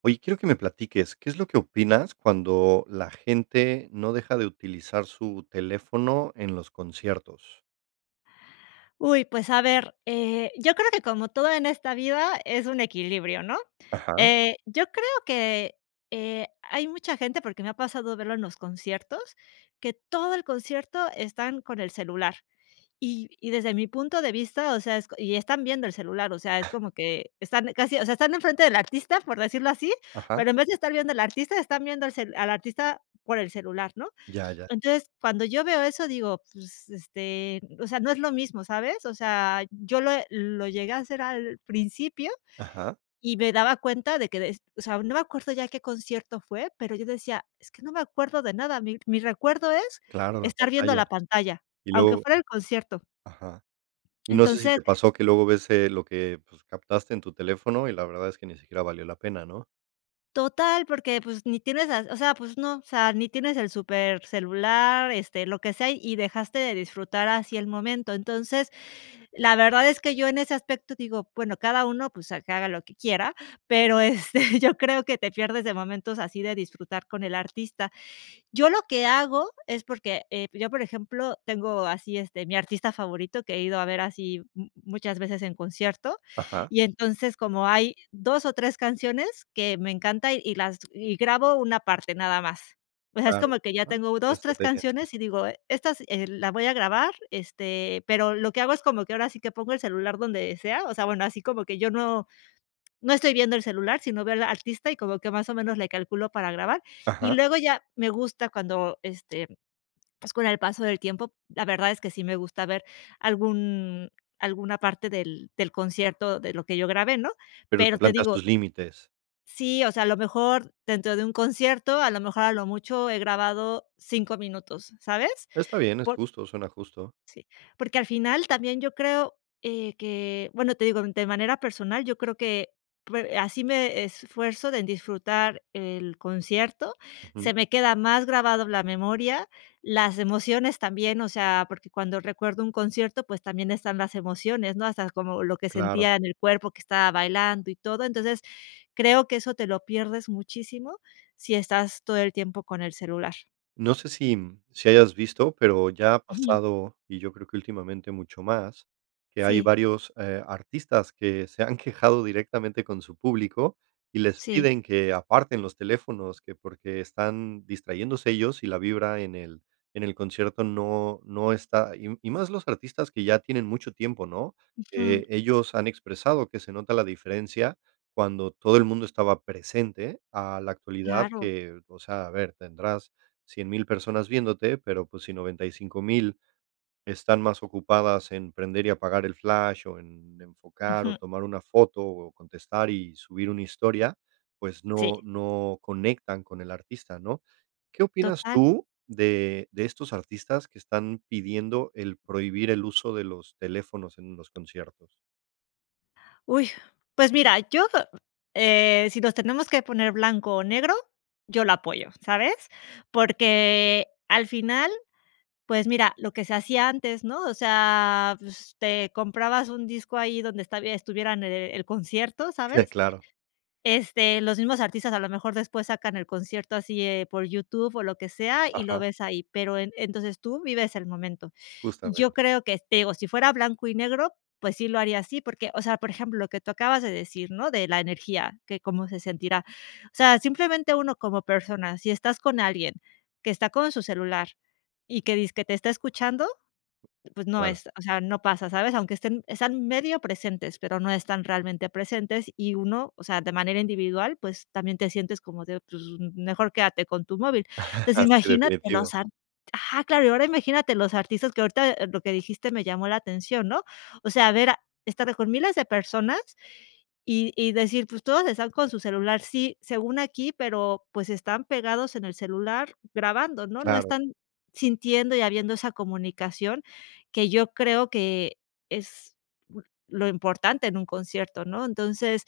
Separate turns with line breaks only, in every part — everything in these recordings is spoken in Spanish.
Oye, quiero que me platiques, ¿qué es lo que opinas cuando la gente no deja de utilizar su teléfono en los conciertos?
Uy, pues a ver, eh, yo creo que como todo en esta vida es un equilibrio, ¿no?
Ajá.
Eh, yo creo que, eh, hay mucha gente, porque me ha pasado verlo en los conciertos, que todo el concierto están con el celular. Y y desde mi punto de vista, o sea, es, y están viendo el celular, o sea, es como que están casi, o sea, están enfrente del artista, por decirlo así,
Ajá.
pero, en vez de estar viendo al artista, están viendo el cel al artista por el celular, ¿no?
Ya, ya.
Entonces, cuando yo veo eso, digo, pues, este, o sea, no es lo mismo, ¿sabes? O sea, yo lo lo llegué a hacer al principio
Ajá.
y me daba cuenta de que de, o sea, no me acuerdo ya qué concierto fue, pero yo decía, es que no me acuerdo de nada, mi mi recuerdo es,
Claro, la
estar viendo
pantalla.
la pantalla,
Y
aunque
luego
fuera el concierto.
ajá, y no sé si
Entonces
te pasó que luego ves, lo que pues, captaste en tu teléfono y la verdad es que ni siquiera valió la pena, ¿no?
Total, porque, pues, ni tienes, o sea, pues no, o sea, ni tienes el supercelular, este, lo que sea, y dejaste de disfrutar así el momento. Entonces, la verdad es que yo en ese aspecto, digo, bueno, cada uno, pues, a que haga lo que quiera, pero, este, yo creo que te pierdes de momentos así de disfrutar con el artista. Yo lo que hago es porque, eh, yo, por ejemplo, tengo así, este, mi artista favorito que he ido a ver así muchas veces en concierto,
Ajá.
y entonces, como hay 2 o 3 canciones que me encanta y las y grabo una parte nada más. O sea, es
Claro,
como que ya
¿no? Es
tengo
buena
2, 3
estrategia, sí,
canciones y
sí.
digo, estas, eh, la voy a grabar, este, pero, lo que hago es como que ahora sí que pongo el celular donde sea. O sea, bueno, así como que yo no no estoy viendo el celular, sino veo el artista y como que más o menos le calculo para grabar. Y
Ajá.
luego ya me gusta cuando, este, pues con el paso del tiempo, la verdad es que sí me gusta ver algún alguna parte del del concierto de lo que yo grabé, ¿no?
Pero, te
Pero te
plantas
digo
tus límites.
sí, o sea, a lo mejor dentro de un concierto, a lo mejor a lo mucho he grabado 5 minutos, ¿sabes?
Está bien, es
Por
justo, suena justo.
sí. Porque, al final también yo creo, eh, que, bueno, te digo, de manera personal, yo creo que pue así me esfuerzo de disfrutar el concierto,
Ujú.
se me queda más grabado en la memoria, las emociones también, o sea, porque cuando recuerdo un concierto, pues también están las emociones, ¿no? Hasta como lo que
Claro.
sentía en el cuerpo que estaba bailando y todo. Entonces, creo que eso te lo pierdes muchísimo si estás todo el tiempo con el celular.
No sé si, mm, si hayas visto, pero ya ha
Ujú.
pasado, y yo creo que últimamente mucho más, que hay
Sí.
varios, eh, artistas que se han quejado directamente con su público y les
Sí.
piden que aparten los teléfonos, que porque están distrayéndose ellos y la vibra en el en el concierto, no no está y y más los artistas que ya tienen mucho tiempo, ¿no?,
Ujú.
eh, ellos han expresado que se nota la diferencia cuando todo el mundo estaba presente a la actualidad
Claro.
que, o sea, a ver, tendrás 100,000 personas viéndote, pero, pues, si 95,000 están más ocupadas en prender y apagar el flash, o en enfocar o
Ujú.
tomar una foto, o contestar y subir una historia, pues, no
Sí.
no conectan con el artista, ¿no?, ¿qué opinas
Total.
tú de de estos artistas que están pidiendo el prohibir el uso de los teléfonos en los conciertos?
¡Uy!, pues mira, yo eh, si nos tenemos que poner blanco o negro, yo lo apoyo, ¿sabes?, porque al final, pues mira, lo que se hacía antes, ¿no?, o sea, pues, te comprabas un disco ahí donde estab estuviera en el concierto, ¿sabes?,
Sí, claro.
este, los mismos artistas a lo mejor después sacan el concierto así, eh, por YouTube o lo que sea y lo
Ajá.
ves ahí, pero en entonces tú vives el momento, yo
Justamente.
creo que te digo, si fuera blanco y negro, pues sí lo haría así, porque, o sea, por ejemplo, lo que tú acabas de decir, ¿no?, de la energía, que cómo se sentirá, o sea, simplemente uno como persona, si estás con alguien que está con su celular y que dizque te está escuchando, pues no
Claro.
es, o sea, no pasa, ¿sabes?, aunque estén, están medio presentes, pero no están realmente presentes, y uno, o sea, de manera individual, pues, también te sientes como de, pues, m mejor quédate con tu móvil, entonces,
Ah sí,
imagínate, los
definitivo.
art ajá, claro, y ahora imagínate los artistas que ahorita, eh, lo que dijiste me llamó la atención, ¿no?, o sea, a ver, a estar con miles de personas y y decir, pues, todos están con su celular, sí, según aquí, pero, pues, están pegados en el celular grabando, ¿no?, no
Claro.
están sintiendo y habiendo esa comunicación que yo creo que es bu lo importante en un concierto, ¿no?, entonces,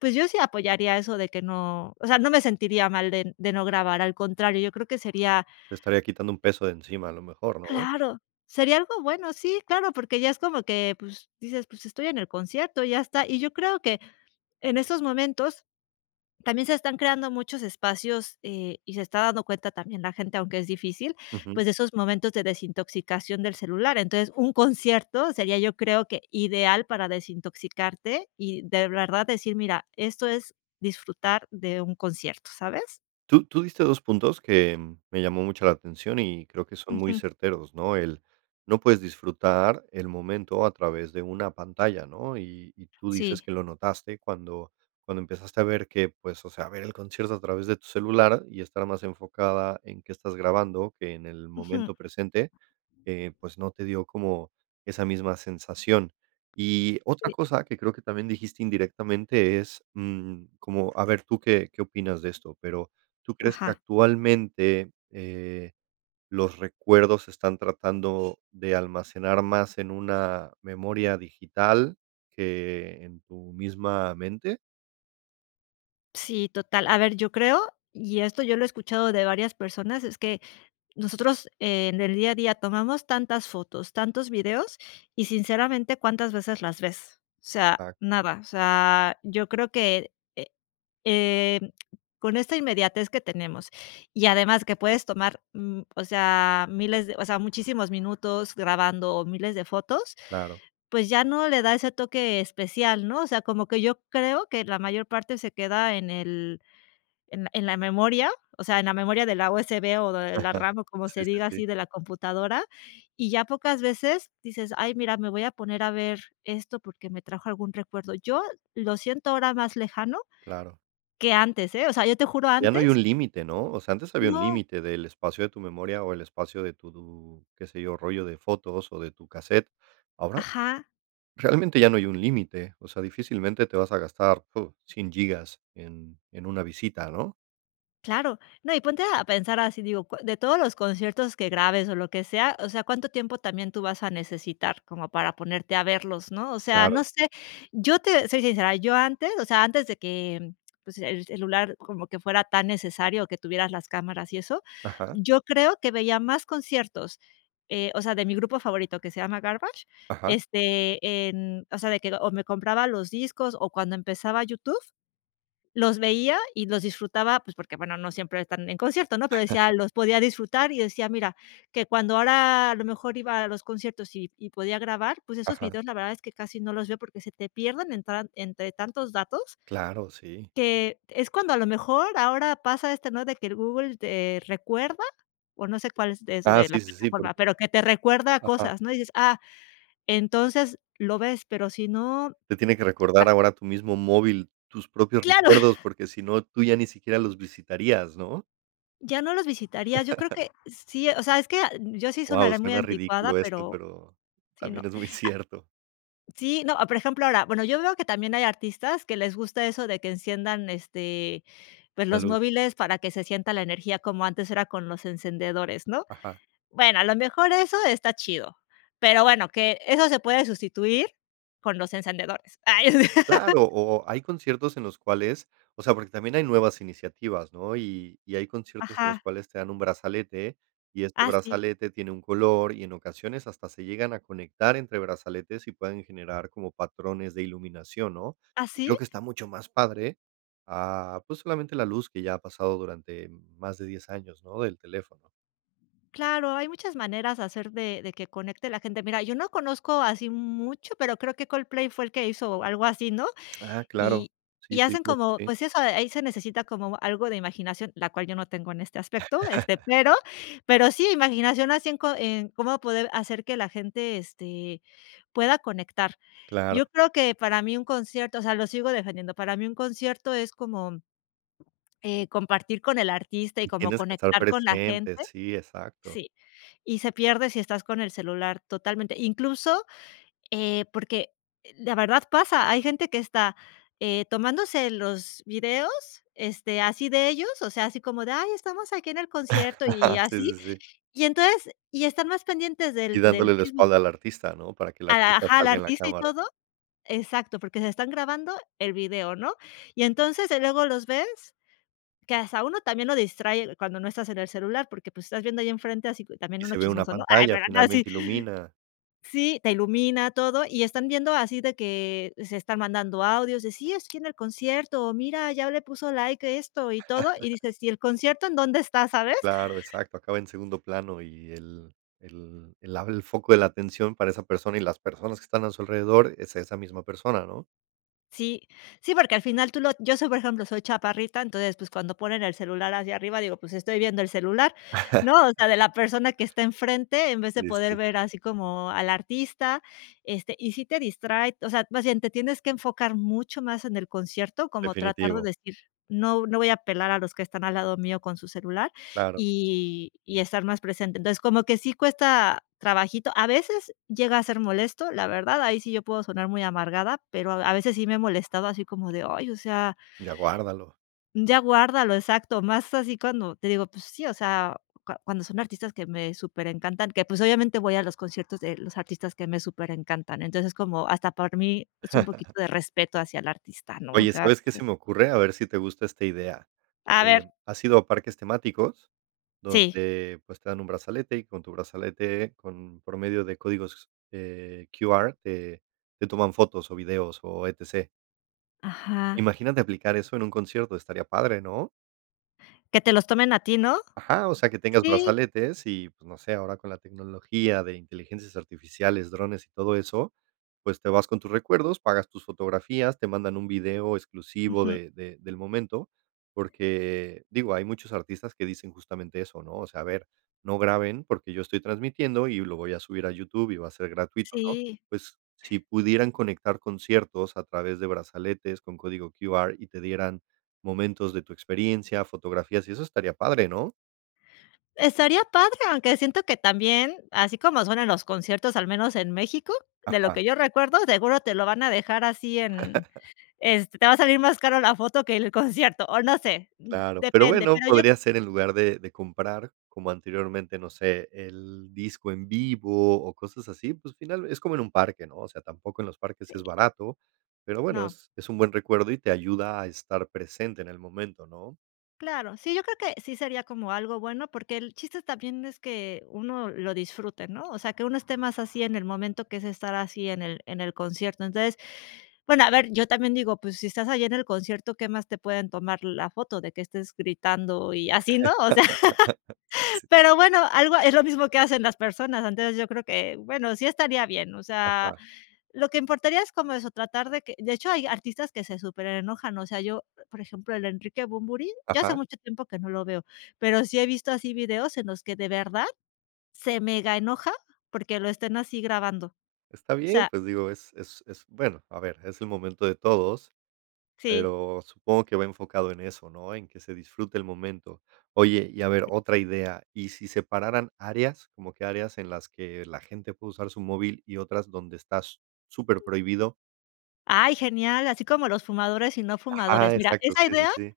pues, yo sí apoyaría eso de que no o sea, no me sentiría mal de de no grabar, al contrario, yo creo que sería
Te estaría quitando un peso de encima a lo mejor, ¿no?
Claro, sería algo bueno, sí, claro, porque ya es como que, pues, dices, pues, estoy en el concierto, ya está, y yo creo que en esos momentos también se están creando muchos espacios, eh, y se está dando cuenta también la gente, aunque es difícil,
Ujú.
pues, de esos momentos de desintoxicación del celular, entonces, un concierto sería, yo creo que ideal para desintoxicarte y de verdad decir: "mira, esto es disfrutar de un concierto", ¿sabes?
Tú tú diste 2 puntos que me llamó mucho la atención y creo que son muy
Ujú.
certeros, ¿no? El, no puedes disfrutar el momento a través de una pantalla, ¿no? Y y tú dices
Sí.
que lo notaste cuando cuando empezaste a ver que, pues, o sea, a ver el concierto a través de tu celular y estar más enfocada en qué estás grabando que en el
Ujú.
momento presente, eh, pues, no te dio como esa misma sensación. Y
Sí.
otra cosa que creo que también dijiste indirectamente es, mm, como, a ver tú qué qué opinas de esto, pero ¿tú crees que
Ajá.
actualmente, eh, los recuerdos se están tratando de almacenar más en una memoria digital que en tu misma mente?
Sí, total, a ver, yo creo, y esto yo lo he escuchado de varias personas, es que nosotros en el día a día tomamos tantas fotos, tantos videos y sinceramente, ¿cuántas veces las ves? O sea,
Exac
nada, o sea, yo creo que, eh eh, con esta inmediatez que tenemos, y además que puedes tomar, mm, o sea, miles de, o sea, muchísimos minutos grabando o miles de fotos,
Claro.
pues, ya no le da ese toque especial, ¿no? O sea, como que yo creo que la mayor parte se queda en el en en la memoria, o sea, en la memoria de la USB o de la RAM o como
Sí,
se
sí,
diga así
sí.
de la computadora, y ya pocas veces dices: "Ay, mira, me voy a poner a ver esto porque, me trajo algún recuerdo", yo lo siento ahora más lejano
Claro.
que antes, eh, o sea, yo te juro
Ya no hay
antes
un límite, ¿no? O sea, antes había un
No.
límite del espacio de tu memoria o el espacio de tu, qué se yo, rollo de fotos o de tu cassette, ahora,
Ajá.
realmente ya no hay un límite, o sea, difícilmente te vas a gastar tú 100 gigas en en una visita, ¿no?
Claro, no, y ponte a a pensar así, digo co de todos los conciertos que grabes o lo que sea, o sea, ¿cuánto tiempo también tú vas a necesitar como para ponerte a verlos?, ¿no? O sea, no
Claro.
sé, yo te soy sincera, yo antes, o sea, antes de que em, pues, el celular como que fuera tan necesario o que tuvieras las cámaras y eso,
Ajá.
yo creo que veía más conciertos, eh, o sea, de mi grupo favorito, que se llama Garbage,
Ajá.
este, en, o sea, de que, o me compraba los discos o cuando empezaba YouTube, los veía y los disfrutaba, pues, porque, bueno, no siempre están en concierto, ¿no? Pero decía, los podía disfrutar y decía, mira, que cuando ahora a lo mejor iba a los conciertos y y podía grabar, pues esos
Ajá.
videos la verdad es que casi no los veo, porque se te pierden entran entre tantos datos
Claro, sí.
que es cuando a lo mejor ahora pasa este, ¿no? De que Google te recuerda, o no sé, cuál es
Ah,
desde
sí,
la
sí, sí,
plataforma,
porque,
pero, que te recuerda
aja.
cosas, ¿no? Dices, ah, entonces lo ves, pero si no,
Te tiene que
ah.
recordar ahora tu mismo móvil, tus propios
¡Claro!
recuerdos, porque, si no, tú ya ni siquiera los visitarías, ¿no?
¿Ya no los visitarías? Yo creo que sí, o sea, es que ah, yo sí
Guau,
sonaré muy
suena
anticuada,
ridículo esto,
pero
pero
si no.
también es muy
Ah
cierto.
Sí, no, ah por ejemplo, ahora, bueno, yo veo que también hay artistas que les gusta eso de que enciendan, este, pues
La
los
luz.
móviles para que se sienta la energía como antes era con los encendedores, ¿no?
Ajá.
Bueno, a lo mejor eso está chido, pero bueno, que eso se puede sustituir con los encendedores. ¡Ay sí!
Claro, o o hay conciertos en los cuales, o sea, porque también hay nuevas iniciativas, ¿no? Y y hay conciertos en los
Ajá.
cuales te dan un brazalete. Y este
Ah, sí.
brazalete tiene un color, y en ocasiones hasta se llegan a conectar entre brazaletes, y pueden generar como patrones de iluminación, ¿no?
¿Ah,
Y
sí?
creo que está mucho más padre, ah, pues, solamente la luz que ya ha pasado durante más de 10 años, ¿no?, del teléfono.
Claro, hay muchas maneras hacer de de que conecte la gente. Mira, yo no conozco así mucho, pero creo que Coldplay fue el que hizo algo así, ¿no?
Ah, claro.
Y
Sí,
y
sí,
hacen
claro que
como,
sí.
pues eso, ahí se necesita como algo de imaginación, la cual yo no tengo en este aspecto, este, pero pero sí, imaginación así en co en cómo poder hacer que la gente, este, pueda conectar.
Claro.
Yo creo que para mí un concierto, o sea, lo sigo defendiendo, para mí un concierto es como eh, compartir con el artista y
Y
como
tienes que estar
conectar con la
presente,
gente.
sí, exacto.
Sí. Y se pierde si estás con el celular totalmente. Incluso, eh, porque la verdad pasa, hay gente que está eh, tomándose los videos, este, así de ellos, o sea, así como de: "Ay, estamos aquí en el concierto", y
Sí, sí,
así.
sí.
Y entonces y están más pendientes
Y
del del
dándole la
Facebook
espalda
y,
al artista, ¿no? Para que el
a la
artista
ajá, al
salga en la
artista y
cámara.
todo. Exacto, porque se están grabando el video, ¿no? Y entonces, eh, luego los ves que hasta uno, también lo distrae, cuando no estás en el celular, porque, pues, estás viendo ahí en frente, así también
Y
uno
se ve una
chismoso, ¿no? Ay,
pantalla,
pero no, así.
finalmente ilumina.
Sí, te ilumina todo, y están viendo así de que se están mandando audios de: "Sí, es que en el concierto", o: "Mira, ya le puso like, a esto y todo", y dices: "¿Y el concierto en dónde está?", ¿sabes?
Claro, exacto, acaba en segundo plano, y el el el abre el foco de la atención para esa persona y las personas que están a su alrededor es esa misma persona, ¿no?
Sí, sí, porque al final tú lo yo soy, por ejemplo, soy chaparrita, entonces, pues, cuando ponen el celular hacia arriba, digo, pues, estoy viendo el celular, ¿no? O sea, de la persona que está enfrente, en vez de
Pues
poder
sí.
ver así como al artista, este, y sí te distrae. O sea, más bien, te tienes que enfocar mucho más en el concierto, como tratar de
Definitivo.
decir: "No no voy a pelar a los que están al lado mío con su celular",
Claro.
y y estar más presente. Entonces, como que sí cuesta trabajito. A veces llega a ser molesto, la verdad, ahí sí yo puedo sonar muy amargada, pero a a veces sí me he molestado así como de: "Ay, o sea
¡Ya guárdalo!
¡ya guárdalo!", exacto, más así cuando te digo, pues sí, o sea, cu cuando son artistas que me superencantan, que, pues, obviamente, voy a los conciertos de los artistas que me superencantan. Entonces, como hasta por mí, es un poquito de respeto hacia el artista, ¿no? O
Oye,
sea,
¿sabes qué
sí.
se me ocurre? A ver si te gusta esta idea.
A ver
Em, ¿has ido a parques temáticos
Sí.
donde, pues, te dan un brazalete y con tu brazalete con promedio de códigos, eh, QR, eh, te toman fotos o videos o E-T-C?
Ajá.
Imagínate aplicar eso en un concierto, estaría padre, ¿no?
Que te los tomen a ti, ¿no?
Ajá, o sea, que tengas
Sí.
brazaletes y, pues, no sé, ahora con la tecnología de inteligencias artificiales, drones y todo eso, pues, te vas con tus recuerdos, pagas tus fotografías, te mandan un video exclusivo
Ujú.
de de del momento, porque, digo, hay muchos artistas que dicen justamente eso, ¿no? O sea, a ver, no graben, porque yo estoy transmitiendo y lo voy a subir a YouTube y va a ser gratuito, ¿no?
Sí.
Pues, si pudieran conectar conciertos a través de brazaletes con código QR y te dieran momentos de tu experiencia, fotografías y eso estaría padre, ¿no?
Estaría padre, aunque siento que también, así como suenan los conciertos, al menos en México, de lo
Ajá.
que yo recuerdo, seguro te lo van a dejar así en este, te va a salir más cara la foto que el concierto, o no sé,
Claro, pero
depende,
bueno,
pero yo
podría ser en lugar de de comprar como anteriormente, no sé, el disco en vivo o cosas así, pues, final es como en un parque, ¿no? O sea, tampoco en los parques
Sí.
es barato, pero bueno,
No.
es es un buen recuerdo y te ayuda a estar presente en el momento, ¿no?
Claro, sí, yo creo que sí sería como algo bueno porque, el chiste también es que uno lo disfrute, ¿no? O sea, que uno esté más así en el momento que es estar así en el en el concierto, entonces, bueno, a ver, yo también digo, pues, si estás allí en el concierto, ¿qué más te pueden tomar la foto de que estés gritando y así, no?, o sea,
Sí.
pero bueno, algo es lo mismo que hacen las personas. Antes, yo creo que, bueno, sí estaría bien, o sea,
Ajá.
lo que importaría es como eso, tratar de que de hecho, hay artistas que se superenojan, o sea, yo, por ejemplo, el de Enrique Bunbury, ya hace
Ajá.
mucho tiempo que no lo veo, pero, sí he visto así videos en los que de verdad se mega enoja porque, lo estén así grabando, o
Está bien,
sea.
pues digo, es es es, bueno, a ver, es el momento de todos,
Sí.
pero, supongo que va enfocado en eso, ¿no? En que se disfrute el momento, oye, y a ver,
Sí.
otra idea, ¿y si separaran áreas? Como que áreas en las que la gente puede usar su móvil y otras donde está superprohibido.
Ay, genial, así como los fumadores y no fumadores.
Ajá.
Mira,
Exacto,
esa
sí, sí,
idea
sí.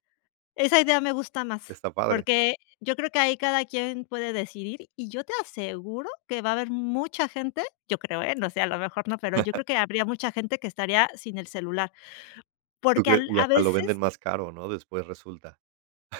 esa idea me gusta más.
Está padre.
Porque yo creo que ahí cada quien puede decidir, y yo te aseguro que va a haber mucha gente yo creo, eh, no sé, a lo mejor no, pero yo creo que habría mucha gente que estaría sin el celular,
¿Tú
porque
crees?
al
Y
a
hasta lo venden
veces
más caro, ¿no?, después resulta.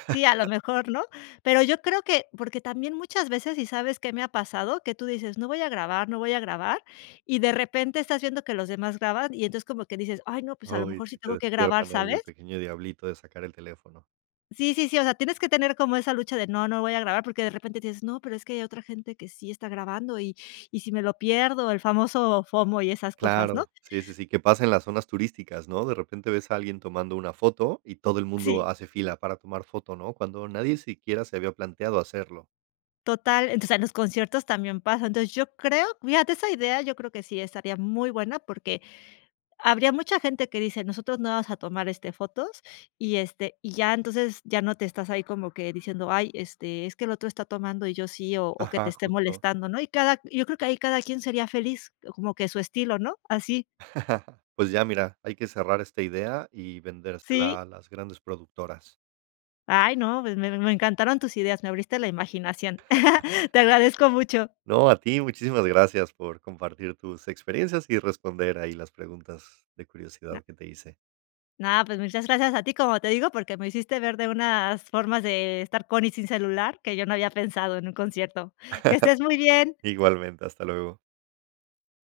Sí, a lo mejor ¿no? Pero yo creo que porque también muchas veces y sabes qué me ha pasado, que tú dices: "No voy a grabar, no voy a grabar", y de repente estás viendo que los demás graban. Y entonces como que dices: "Ay, no, pues a lo
Uy,
mejor sí
si te
tengo que grabar",
despiertan ahí
¿sabes?
el pequeño diablito de sacar el teléfono.
Sí, sí, sí, o sea, tienes que tener como esa lucha de: "No, no voy a grabar", porque de repente dices: "No, pero es que hay otra gente que sí está grabando y y si me lo pierdo". El famoso FOMO y esas cosas, ¿no?
Claro, sí, sí, sí, que pasa en las zonas turísticas, ¿no? De repente ves a alguien tomando una foto, y todo el
Sí.
mundo hace fila para tomar foto, ¿no? Cuando nadie siquiera se había planteado hacerlo.
Total, entonces en los conciertos también pasa. Entonces, yo creo fíjate esa idea, yo creo que sí estaría muy buena porque, habría mucha gente que dice: "Nosotros no vamos a tomar, este, fotos" y este y ya entonces ya no te estás ahí como que diciendo: "Ay, este, es que el otro está tomando y yo sí", o o que
Ajá,
esté
justo.
molestando, ¿no? Y cada q y yo creo que ahí cada quien sería feliz como que a su estilo, ¿no? Así.
Pues ya, mira, hay que cerrar esta ídea y
Sí.
vendersela, a las grandes productoras.
Ay no, pues, me me encantaron tus ideas, me abriste la imaginación. Te agradezco mucho.
No, a ti, muchísimas gracias por compartir tus experiencias y responder ahí las preguntas de
No.
curiosidad que te hice.
No, pues, muchas gracias a ti, como te digo, porque, me hiciste ver de unas formas de estar con y sin celular, que yo no había pensado en un concierto. Que estés muy bien.
Igualmente, hasta luego.